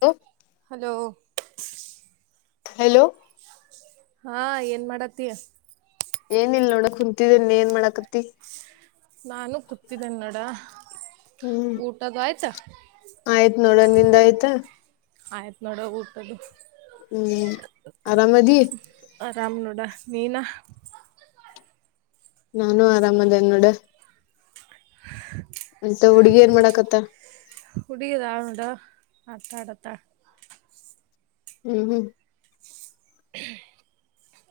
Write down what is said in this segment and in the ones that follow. Hello hello hello ಹಾ ಏನ್ ಮಾಡತ್ತ ಏನ ಇಲ್ ನೋಡಕ್ ಕುಂತಿದ್ದನ್ನ ಏನ್ ಮಾಡಕತಿ ನಾನು ಕತಿದ್ದನ್ ನೋಡ ಹ್ಮ್ ಊಟದ ಆಯ್ತಾ ಆಯ್ತ್ು ನೋಡೋಣ ನಿಂದ ಆಯ್ತ ಆಯ್ತ್ ನೋಡ ಊಟದ ಹ್ಮ್ ಆರಾಮದ ರಾಮನೂಡ ನೀನಾ ನಾನು ಆರಾಮದೇ ನೋಡ [inaudible] ಅಂತ ಹುಡ್ಗಿ ಏನ್ ಮಾಡಾಕತ್ತ ಅತಡತ್ತಾ ಹ್ಮ್ ಹ್ಮ್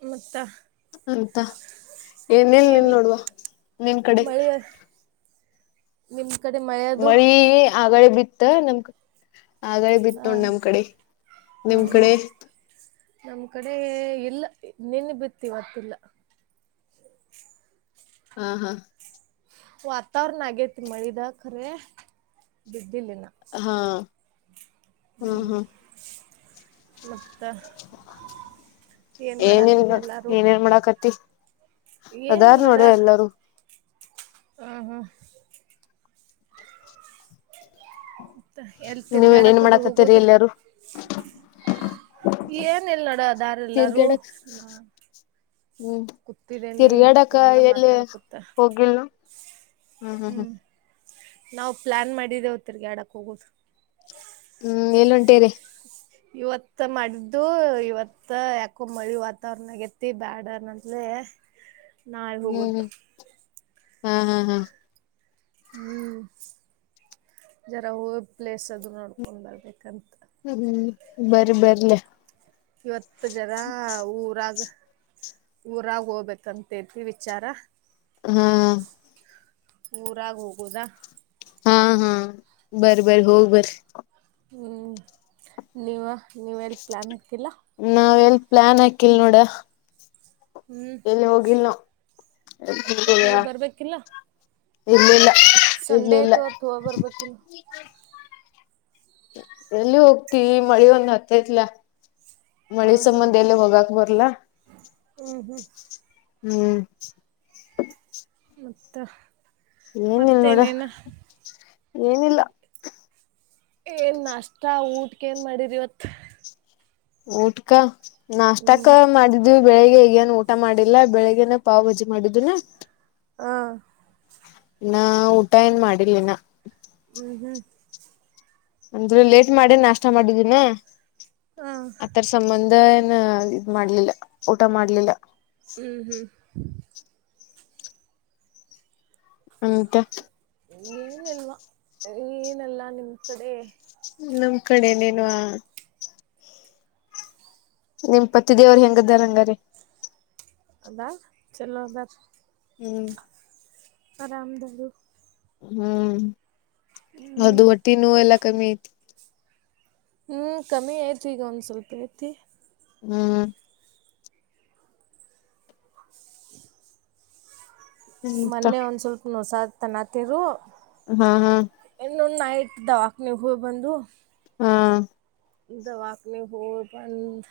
ಮತ್ತ ಅಂತ ಏನೇಲ್ ನಿಲ್ ಏನಿಲ್ಲ ನೋಡ್ುವ ನಿಮ ಕಡೆ ನಿಿನ ಕಡೆ ಮಾಡಾದು ಆಗಡೆ ಬಿತ್ತ ನಮ ಆಳ ಬಿಟ್ಟ ಹಾ ನೋೊಂಡ ನಮ್ ಕಡೆ ಹಾ ನಿಮ್ ಹಾ ಕಡೆ ನಮ್ ಕಡೆ ಎಲ್ಲ ನಿನ್ ಬಿತ್ತವತ್ತಿಲ್ಲ ಹಾ ಹಾ ವಾತಾವರಣ ಆಗೇತ್ ಮಳಿದ ಖರೆ ಬಿದ್ದಿಲ್ಲಿನ ಹಾ ಹ್ಮ ಮತ್ತುತ್ತೆ ಏನಲ್ ಏನೇನ್ ಮಾಡಾಕತಿ ಅದಾದ್ ನೋಡ ಎಲ್ಲಾರೂ ಹ ಹಾ ಮತ್ತ ಎಲ್ ನೀವ್ ಏನೇನ್ ತಿರ್ಗಾಡಕದು ಮಾಡಾಕತ್ತೀರಿ ಹೋಗುದ ಎಲ್ಲಾರು ಏನ ಇಲ್ ನೋಡ ದಾರೆಲ್ಲಾರು ತಿರ್ಗಾಡಕ್ ಹ ಹ್ಮ್ ತಿರ್ಗಾಡಕ ಫೋನ್ದಾಗ ಎಲ್ಲಿ ಮಾತಾಡ್ಕೊತ ಹೋಗಿಲ್ನು ಹ್ಮ್ ಹ್ಮ್ ಹ್ಮ್ ನಾವು ಪ್ಲಾನ್ ಮಾಡಿದ್ದೇ ಹೊ ತಿರ್ಗಿ ಆಡಕ್ ಹೋಗೋುದು ಹ್ಮ್ ಎಲ್ಲಂಟೇರಿ ಇವತ್ತ ಮಾಡ್ದು ಇವತ್ತ ಯಾಕೋ ಮಳಿ ವಾತಾವರ್ರಣ ಆಗ ಎತಿ ಬ್ಯಾಡ ಅನಂದ್ಲ ನಾ ಹ್ಮ್ ಹೋಗೋದು ಹ್ಮ್ ಹಾ ಹಾ ಹಾ ಹ್ಮ್ ಜರ ಹೋ ಪ್ಲೇಸ್ ಅದು ನೋಡ್ಕೊಂಡ್ ಬರ್ಬೇಕಂತ ಹ್ಮ್ ಬರಿ ಬರ್ಲ್ಲ ಇವತ್ತು ಜನ ಊರಾಗ ಊರಾಗ ಹೋಗ್ಬೇಕಂತೇತಿ ವಿಚಾರ ಹಾ ಪಊರಾಗಿ ಹೋಗೋದ ಹಾ ಹಾ ಬರ ಬರಿ ಹೋಗ್ ಬರ ಹ್ಞೂ ನೀವ ನೀವ ಎಲ್ಲಿ ಪ್ಲ್ಯಾನ್ ಆಕಿಲ್ಲ ನಾವ್ ಎಲ್ ಪ್ಲಾನ್ ಹಾಕಿಲ್ ನೋಡ ಹ್ಮ್ ಎಲ್ಲಿ ಹೋಗಿಲ್ ನೋ ಅಕ್ಕ ಹೋಗ್ ಬರ್ಬೇಕಿಲ್ಲ ಇರ್ಲಿಲ್ಲ ಸಂಡೆ ಇರ್ಲಿಲ್ಲ ಐತೆ ಅವ ತವ ಬರ್ಬೇಕಿಿಲ್ಲ ಎಲ್ಲಿ ಹೋಗ್ತಿೀವಿ ಮಳಿ ಒಂದ ಹತ್ತೈತ್ಲ ಹಾ ಮಳಿ ಹಾ ಸಂಬಧ ಇಲ್ಲ ವಗಕ್ ಬರಲ ಹ್ಮ್ ಹ್ಮ್ ಹ್ಮ್ ಮತ್ತುತ್ತ ಏನಲ್ ನೋಡ ಏನಿಲ್ಲ ಏನ್ ಅಷ್ಟ ಊಟಕ್ಕೆ ಏನ್ ಮಾಡಿದರಿ ಇವತ್ ಊಟ್ಕ ಹ್ಮ್ ನಾಷ್ಟಕ್ಕ ಮಾಡಿದ್ವಿ ಬೆಳಿಗ್ ಬಯಾನ ಊಟ ಮಾಡಿಲ್ಲ ಬೆಳಿಗ್ಗೆನ ಪಾವ್ ಭಜಿ ಮಾಡಿದ್ದುನ ಹಾ ನಾ ಊಟ ಏನ್ ಮಾಡಿರ್ಲಿನ ಹ್ಮ್ ಹ್ಮ್ ಅಂದ್ರೆ ಲೇಟ್ ಮಾಡಿ ನಾಷ್ಟ ಮಾಡಿದಿನ ಹಾ ಆತರ ಸಂಬಂಧ ನ್ ಇದ್ ಮಾಡ್ಲಿಲ್ಲ ಊಟ ಮಾಡ್ಲಿಲ್ಲ. ಹ್ಮ್ ಹ್ಮ್. [unintelligible] ಏನ್ ಅಲ್ಲ ನಿಮ್ ಕಡೆ. ನಮ್ ಕಡೆ ಇನ್ನ ಏನು ಆ. ನಿಮ್ ಪತಿ ದೇವ್ರ ಹೆಂಗ್ದಾರ ಹಂಗಾರಿ. ಅದಾರ್ ಚಲೋ ಅದಾರ್. ಹ್ಮ. ಆರಾಮ ದಾರು. ಹ್ಮ್ ಅದು ಹ್ಮ್ ಹೊಟ್ಟಿ ನೋವ ಎಲ್ಲಾ ಕಮ್ಮಿ ಐತು. ಹ್ಮ್ ಕಮ್ಮಿ ಆಯ್ತ್ ಈಗ ಒಂದ್ ಸ್ವಲ್ಪ ಐತಿ. ಹ್ಮ. ಮೊನ್ನೆ ಒಂದ ಸ್ವಲ್ಪ ನೊಸತ ಅನಾತಿರು. ಹಾ ಹಾ [unintelligible] ನೈಟ್ ದವಾಖಾನಿಗ ಹೋಗಿ ಬಂದು. ಹ್ಮ್ಮ್. ದವಾಖಾನಿಗ ಹೋಗಿ ಬಂದ್.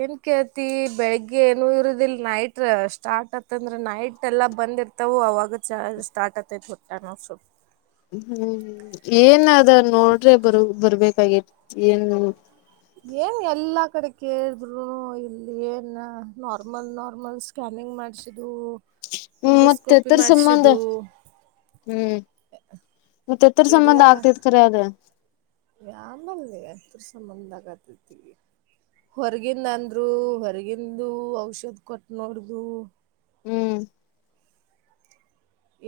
ಏನ್ ಕೇಳುತ್ತಿ ಬೆಳಗ್ಗೆ ಏನು ಇರುದಿಲ್ ನೈಟ್ ಸ್ಟಾರ್ಟ್ ಆತಂದ್ರ ನೈಟ್ ವಟ್ಟ ಎಲ್ಲಾ ಬಂದಿರ್ತವು ಅವಾಗ ಚಾ ಸ್ಟಾರ್ಟ್ ಆತೈತ್ ಹೊಟ್ಯಾಗ ನುಸೂದ. ಹ್ಮ್ ಏನದ ನೋಡ್ರೆ ಬರು ಬರ್ಬೇಕಾಗಿತ್ತು ಏನ್ ನೋ. ಏನ್ ಎಲ್ಲಾ ಕಡೆ ಕೇಳ್ರು ಇಲ್ಲಿ ಏನ್ ನಾರ್ಮಲ್ ನಾರ್ಮಲ್ ಸ್ಕ್ಯಾನಿಂಗ್. ಹಿಂಗ ಮಾಡ್ಸಿದು. ಹ್ಮ ಮತ್ತ ಎತರ್ ಸಂಬಂಧ ಹ್ಮ್. ಮತ್ತ ಎತರ್ ಸಂಬಂಧ ಆಗ್ತೈತಿ ಕರೆ ಅದ. ಯಾಂಬಲ್ ಎತರ ಸಂಬಂಧ ಅಗಾತೈತಿ. ಹೊರಗಿಂದ ಅಂದ್ರು ಹೊರಗಿಂದು ಔಷಧ್ ಕೊಟ್ಟ ನೋಡ್ಧು. ಹ್ಮ್.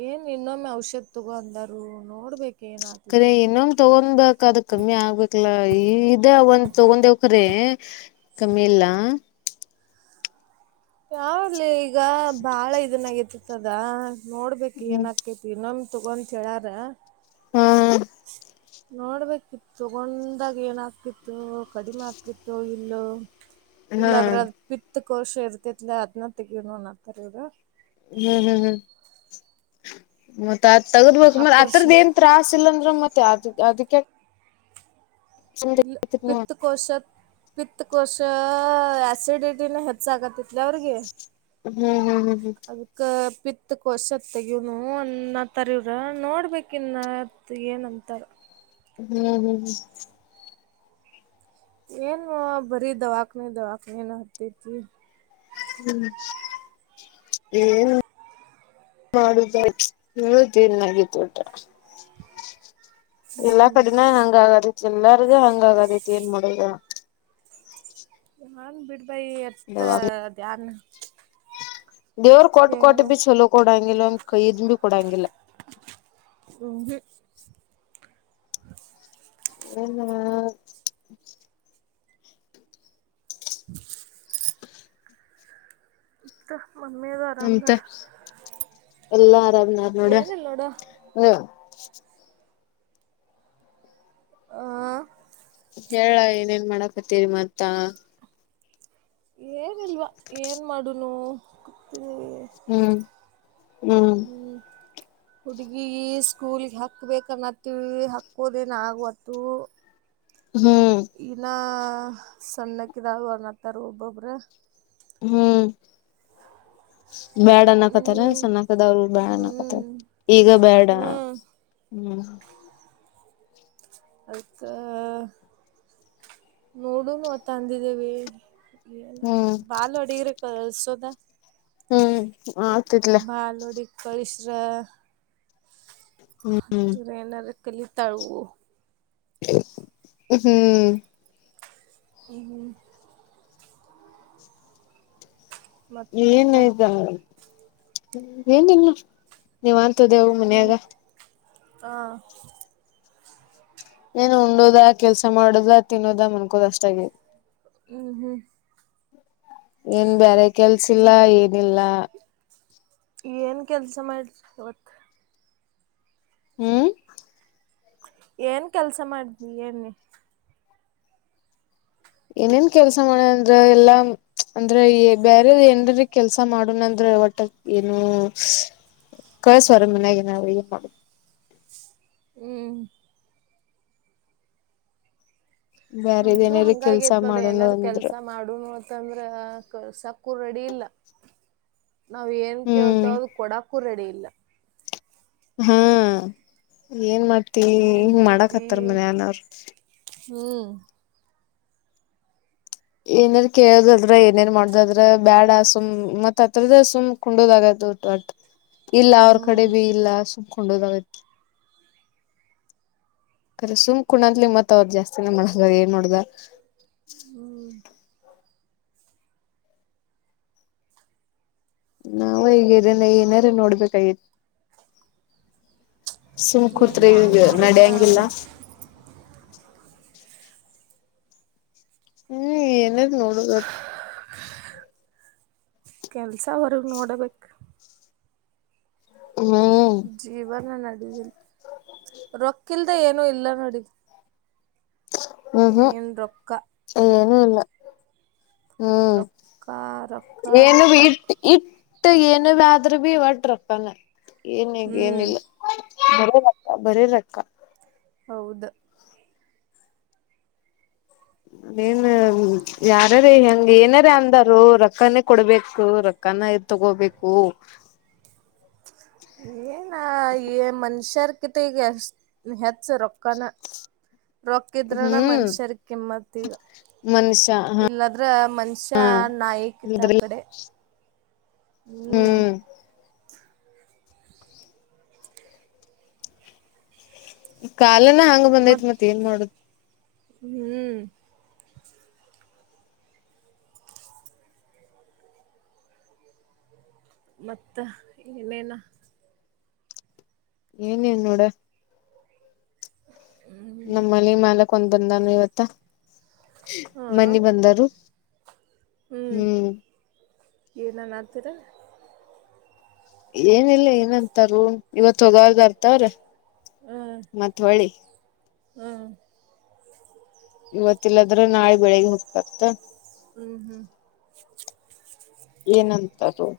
ಏನ್ ಇನ್ನೊಮ್ಮೆ ಔಷಧಿ ತಗೋ ಅಂದರು ನೋಡ್ಬೇಕ. ಏನ್ ಕರಿ ಆತತಿ ಇನ್ನೊಮ್ಮ ತಗೊಂದ್ ಅದ ಕಮ್ಮಿ ಆಗ್ಬೇಕಲ. ಈ ಇದ ಒಂದ್ ತಗೊಂಡವ ಕರೆ ಕಮ್ಮಿ ಇಲ್ಲ. ಯಾವಲೆ ಈಗ ಬಾಳ ಇದನ್ನ ಆಗೈತ್ಯಾತ ಅದ. ನೋಡ್ಬೇಕ ಹ್ಮ್ ಏನ್ ಆಕೇತಿ ಇನ್ನಮ್ ತಗೊಂತ ಹೇಳ್ಯಾರ. ಹ. ನೋಡ್ಬೇಕಿತ್ತ ತಗೊಂಡಾಗ ಏನ ಆಕೆತೋ ಕಡಿಮೆ ಆಕೆತೊ ಇಲ್ಲೋ. ಹಾ ಇಲ್ಲಾದ್ರ ಹ್ಮ್ ಅದ್ ಪಿತ್ ಕೋಶ ಇರ್ತೇತ್ಲ ಅದನ ತೆಗಿನು ಅನ್ನತಾರ್ ಇವರ. ಹ್ಮ್ ಹ್ಮ್ ಹ್ಮ್ ಮತ್ತ. ಆತ ತಗದ ಮೇಲೆ ಸುಮ್ಮ ಆತ್ರರದ ಆಪರೇಷನ್ ಏನ್ ತ್ರಾಸ್ ಇಲ್ಲ ಅಂದ್ರ ಮತ್ತ ಅದ ಅದಕ್ಯಾಕ್. ಇಲ್ಲ ಪತ್ತಕೋಶ ಪಿತ್ ಕೋಶ ಆಸಿಡಿಟಿನ ಹೆಚ್ಚ ಅಗಾತೈತಿ. [unintelligible] ಅವರಿಗಿ ಹ್ಮ್ ಹ್ಮ್ ಹ್ಮ್ ಹ್ಮ್ ಅದಕ್ಕ. ಪಿತಕೋಶ ತಗೀನು ಅನ್ನತಾರ ಇವರ ನೋಡ್ಬೇಕ ಇನ್ನತ್ ಏನ್ಂತಾರು. ಹ್ಮ್ ಹ್ಮ್. ಏನ್ವಾ ಭರಿ ದವಾಖಾನಿ ದವಾಖಾನಿ ನ ಹತ್ತೈತಿ. ಹ್ಮ್ [unintelligible] ಮಾಡುದ [unintelligible] ವಟ್ಟ. ಎಲ್ಲಾ ಹ್ಮ್ ಕಡಿನ ಹಂಗ ಆಗದೈತಿ ಎಲ್ಲಾರಗು ಹಂಗ ಆಗದೈತಿ ಏನ್ ಮಾಡುದ ಹೇಳ್. ಹಂಗ ಬಿಡ್ ಬಾಯಿ ಎತ್ತ ದವಾ ಧ್ಯಾನ್. ದೇವ್ರು ಕೊಟ್ ಹೇ ಕೋಟ ಬಿ ಚೋಲೋ ಕೊಡಂಗಿಲ್ಲ ಒಮ್ಮಿ ಕೈ ಇದ್ ಬಿ ಕೊಡಂಗಿಲ್ಲ. ಹ್ಮ್ ಹು. ಏನ ವಾ. [inaudible] ತ್ತ ಎಂತ ಎಲ್ಲಾ ಆರಾಮನಾರ ನೋಡ ಏನಿಲ್ಲ ನೋಡ ಹ ಆ ಹೇಳ ಏನೇನ್ ಮಾಡಕತ್ತೀರಿ ಮತ್ತ ಏನ್ಲ್ವಾ ಏನ್ ಮಾಡುನು ಕೂತಿದೀವಿ ಹ್ಮ್ ಹ್ಮ್ ಹುಡ್ಗಿ ಸ್ಕೂಲ್ಗೆ ಹಕ್ಬೇಕ ಅನ್ನತ್ತೀವಿ ಹಕ್ಕೋದೇನ್ ಆಗವತ್ತುು ಹ್ಮ್ ಇನ ಸಣ್ಣಕ್ಕಿದಾಗ ಅನತ್ತಾರ ಒಬ್ಬೊಬ್ರ ಹ್ಮ್ ಬ್ಯಾಡ ಅನ್ನಕತ್ತಾರೆ ಹ್ಮ್ ಸಣ್ಣಕದವ್ರು ಬ್ಯಾಡನ್ನಕತ್ತಾರೆ ಹ್ಮ್ ಈಗ ಬೇಡ ಹ್ಮ್ ಹ್ಮ್ ಆಯ್ತಾ ನೋಡುನು ಮತ್ತ ಅಂದಿದ್ದೇವಿ ಏಲ್ಲ ಹ್ಮ್ ಬಾಲ್ ಅಡಿಗ್ರ ಕಲ್ಸೋದ ಹ್ಮ್ ಆಗ್ತಿದಲ ಪರಿಸರಾ ಹ್ಮ್ ಏನಾರ ಕಲಿ ತಾಳುವು ಹ್ಮ್ ಹ್ಮ್ ಹ್ಮ ಹ್ಮ ಮತ್ತು ಏನ್ಯತಲ್ಲ ಏನಿಲ್ಲ ನೀವ್ ಇತದೆವು ಮನ್ಯಾಗ ಹಾ ಏನು ಉಂಡೋದ ಕೆಲ್ಸ ಮಾಡದ ತಿನ್ನೋದ ಮನ್ಕೋದ ಅಷ್ಟಾಗಿ ಹ್ಮ್ ಹ್ಮ್ ಏನ್ ಬೇರೆ ಕೆಲ್ಸಿಲ್ಲ ಏನಿಲ್ಲ ಏನು ಕೆಲಸ ಮಾಡ್ರಿ ಇವತ್ತು ಹ್ಮ್ ಏನ್ ಕೆಲ್ಸ ಮಾಡಿದ್ವಿ ಏನ್ ಏನೇನ್ ಕೆಲ್ಸ ಮಾಡ ಅಂದ್ರ ಎಲ್ಲಾ ಅಂದ್ರೆ ಬೇರೆ ಏನ್ಕೆ ಮಾಡುಣ ಅಂದ್ರ ಒಟ್ಟ ಏನು ಕಳಸುವರ ಮಿನಗೆ ನ ಮಾಡ ಹ್ಮ್ ಬ್ಯಾರೆದ ನಮ್ದು ಏನಾರ ಕೆಲ್ಸ ಹಂಗಗೇತ್ ನೋಡ ಮಾಡೋಣ ಏನಾದಾರ ಅಂದ್ರ ಕೆಲ್ಸ ಮಾಡುನು ಅಂತಂದ್ರ ಸಾಕು ಡಿ ಇಲ್ಲ ನಾವ ಏನ್ ಕೇಳ್ತ ಹ್ಮ್ ಅ ಕೊಡಕೂ ರೆಡಿ ಇಲ್ಲ ಹಾ ಏನ್ ಮಾಡ್ತಿ ಏನ್ ಹಿಂಗ ಮಾಡಕ್ ಹತ್ತಾರ ಮನ್ಯನ್ ಅವರು ಹ ಏನಾರ ಕೇಳದಲ್ ಏನೇಾರ ಮಾಡದದ್ರ ಬ್ಯಾಡ ಸುಮ್ ಮತ್ ಹತ್ರದ ಸುಮ್ ಕುಂಡದ್ ಆಗತ್ತ ಟ್ ಇಲ್ಲ ಅವ್ರ ಕಡೆ ಹ್ಮ್ ಭ ಇಲ್ಲ ಸುಂಬಕೊಂಡೋದಾಗತ್ ಕಖರೆ ಸುಂಕ ಕುಣಂದ್ಲಿ ಮತ್ ಅವರು ಜಾಸ್ತಿಿನ ಮಾಡ ಏನ್ ನೋಡ್ದ ಹ್ಮ ನಾವ ಹೀಗೇನೆ ಏನಾರು ನೋಡ್ಬೇಕಾಗಿ ಎಲ್ ಸುಮಕೂತ್ರೆ ಯಾನ್ ಈಗ ನೋಡುದ ನಡ್ಯಂಗಿಲ್ಲ ಹ್ಮ್ ಎನದ ನೋಡ ಕೆಲ್ಸವರ್ಗ ನೋಡಬೇಕು ಹ್ಮ್ ಜೀವನ ನಡಗಿಲ್ಲ ರೊಕ್ಕಲ್ದ ಏನು ಇಲ್ಲ ನೋಡಿ ನೇನ್ ರೊಕ್ಕ ಹ್ಮ ರೊಕ್ಕ ರೊಕ್ಕ ರಕ್ಕ ಮತ್ತೆ ಏನು ಭ ಆದ್ರೂ ಭೀ ಹೊಟ್ರಪ್ಪಾನ ಏನ್ಗ ಹ್ಮ್ ಏನಿಲ್ಲ ಬರ ರಕ್ಕ ಬರ ರಕ್ಕ ಹೌದು [inaudible] ನೀನ್ ಯಾರಾರ ಹೆಂಗ ಏನಾರ ಅಂದಾರ ರೊಕ್ಕಾನೇ ಕೊಡ್ಬೇಕು ರೊಕ್ಕಾನ ಆಯ್ತು ತಗೋಬೇಕು. [inaudible] ಏನ ಏ ಮನುಷ್ಯರ್ ಕಿತ ಈಗ ಹೇ ಹೆಚ್ಚ ರೊಕ್ಕನ. ರೊಕ್ಕಿದ್ರರಣ ಹ್ಮ್ ಮನಷ್ಯರೀಗ ಕಿಮ್ಮತ್ತ ಈಗ. ಮನುಷ್ಯ ಹ ಇಲ್ಲದ್ರ ಮನುಷ್ಯ ನಾಯಿ ಕಿತ ಇದ್ರ ಅಕಡೆ. ಹ್ಮ್. ಕಾಲನ ಹಂಗ ಬಂದೈತ್ ಮತ್ ಏನ್ ಮಾಡುದು. ಹ್ಮ್. ಮತ್ತ ಏನೇನ. ಏನಿಲ್ಲ ನೋಡ. ನಮ್ಮನಿ ಮಾಲಕ್ ಒಂದ್ ಬಂದಾನು ಇವತ್ತ ಹಾ ಮನ್ನಿ ಬಂದಾರು. ಹ್ಮ್. ಏನ ಅನಾತಿರು. ಏನ ಇಲ್ಲ ಏನಂತಾರ ಇವತ್ತ ಹೋಗಾರದಾರ. ತ್ತಾರ ಹ್ಮ್ ಮತ್ ಹೊಳ್ಳಿ. ಹ್ಮ್. ಇವತ್ತಲ್ಲದ್ರೆ ನಾಳೆ ಬೆಳಿಗ್ಗೆ ಹೋಗ್ತಾರತ. ಹ್ಮ್ ಹ್ಮ್. ಏನಂತಾರ.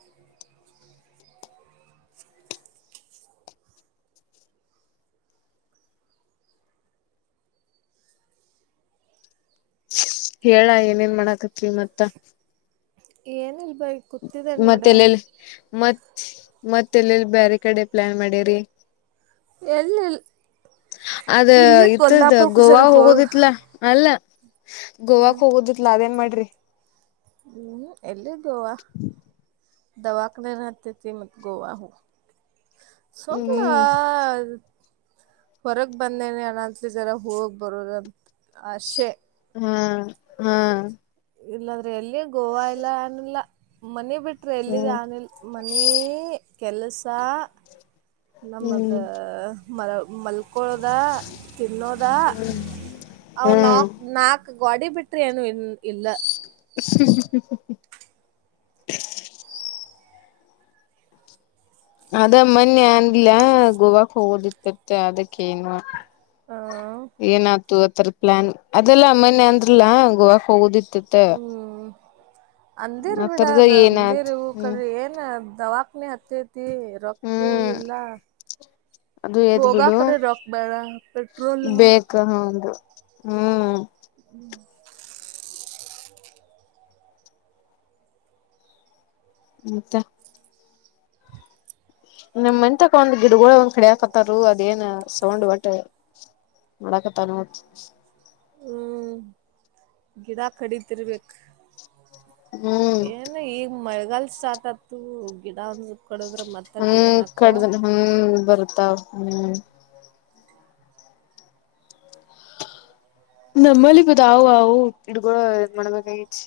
ಹೇಳಲಾ ಏನೇನ್ ಮಾಡಾಕತ್ರಿ ಮತ್ತ. ಏನ್ ಇಲ್ ಮತ್ತೆಲ್ಲಿ ಮತ್ತ. ಮತ್ತೆಲ್ಲೆಲ್ಲಿ ಬ್ಯಾರೆ ಕಡೆ ಪ್ಲಾನ್ ಮಾಡಿರಿ. ಎಲ್ಲಿ ಇಲ್ ಅದ ಇತರದ ಗೋವಾಗ ಹೋಗ್ ಹೋಗೋದಿತ್ಲ ಅಲ್ಲ. ಹ್ಮ್ ಗೋವಾಕ್ ಹೋಗೋದಿತ್ಲ ಅದೇನ್ ಮಾಡ್ರಿ. ಹ್ಮ್ ಎಲ್ಲಿದ. [inaudible] ದವಾಖಾನಿನ ಹಾತ್ತೈತಿ ಮತ್ತ್ ಗೋವಾಗ ಹೋಗ. ಸುಮ್ಮ. ಹ್ಮ್ ಹೊರಗ್ ಬಂದೇನೆ ಅಣಂತ ಜರ ಹೋಗ್ ಬರುದಂತ ಆಶೆ ಹಾ ಹಾ. ಇಲ್ಲಂದ್ರೆ ಎಲ್ಲಿ ಗೋವಾ ಇಲ್ಲ ಅನಿಲ್ಲ ಮನೆ ಬಿಟ್ಟ ಬಿಟ್ರ ಎಲ್ಲಿದ ಹ್ಮ್ ಯಾನ ಇಲ್ಲ ಮನಿ ಕೆಲಸ. ನಮ್ಮದ ಹ್ಮ್ ಮಲ ಮಲ್ಕೊಳದ ತಿನ್ನೋದ. ಅವ ಹ್ಮ್ ನಾಕ್ ನಾಕ್ ಗ್ವಾಡಿ ಬಿಟ್ರಿ ಏನು ಇ ಇಲ್ಲ. ಹಹಹಃ. ಅದ ಮನ್ನಿ ಅಂದಿಲಾ ಗೋವಾಕ್ ಹೋಗೋದ ಇತ್ತ್ ಅತ ಅದಕ್ ಹೇಳಿಣ್ವಾ. ಆ ಏನ ಆತು ಅದರ ಪ್ಲಾನ್ ಅದಲಾ ಮನ್ನಿ ಅಂದ್ರಲ್ಲ ಗೋವಾಕ್ ಹೋಗುದಿತ್ [unintelligible] ಹ್ಮ್ ಅಂದಿರ್ ಬಿಡದ ಅದ ಅಂದಿರು ಹ್ಮ್ ಕರೆ ಏನ್ ದವಾಖನಿ ಹತ್ತಿ ತ್ತಿ ರೊಕ್ಕು ಹ್ಮ್ ಇಲ್ಲಾ. ಅದು ಎದ್ ಬಿಡು ಹೋಗಾಕರೆ ರೊಕ್ಕ ಬ್ಯಾಡ ಪೆಟ್ರೋಲ್. ಬೇಕ ಹೌದು ಹ್ಮ್. [inaudible] ಮತ್ತ. ನಮ ಮನಿತಾಕ ಒಂದ್ ಗಿಡಗಳ ಒಂದ್ ಕಡಿಯಕತ್ತರು ಅದೇನ್ ಸೌಂಡ್ ವಟ್ಟ್. [unintelligible] ಹ್ಮ ಗಿಡಾ ಕಡಿತಿರ್ಬೇಕ. ಹ್ಮ್ ಏನು ಈಗ ಮಳೆಗಲ್ ಸ್ಟಾರ್ಟ ಆತು ಗಿಡಂದ ಹ್ಮ ಕಡ್ದನ ಹ್ಮ ಬರ್ತಾವ ಹ್ಮ್ ನಮ್ಮಲ್ಲಿಗದ ಅವು ಇಡ್ಗ ಮಾಡಬೇಕತಿ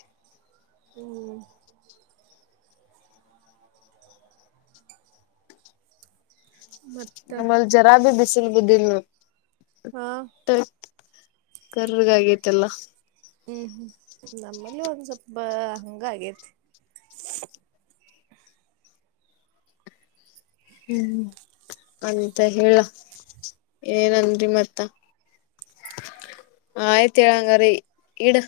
ಹ್ಮ್ ಮತ್ತ ನಮ್ಮಲ್ಲಿ ಜರಾ ಬಿ ಬಿಸಿಲ್ ಬುದಲ್ ಹಾ ಕರ್ರಗ ಆಗೈತೆಲ್ಲ ಹ್ಮ್ ಹ್ಮ್ ನಮ್ಮಲ್ಲಿ ಒಂದ್ ಸ್ವಲ್ಪ ಹಂಗ ಆಗೇತಿ ಹ್ಮ್ ಅಂತ ಹೇಳ ಏನನ್ರಿ ಮತ್ತ ಆಯ್ತ್ ಹೇಳಂಗರಿೀ ಇಡು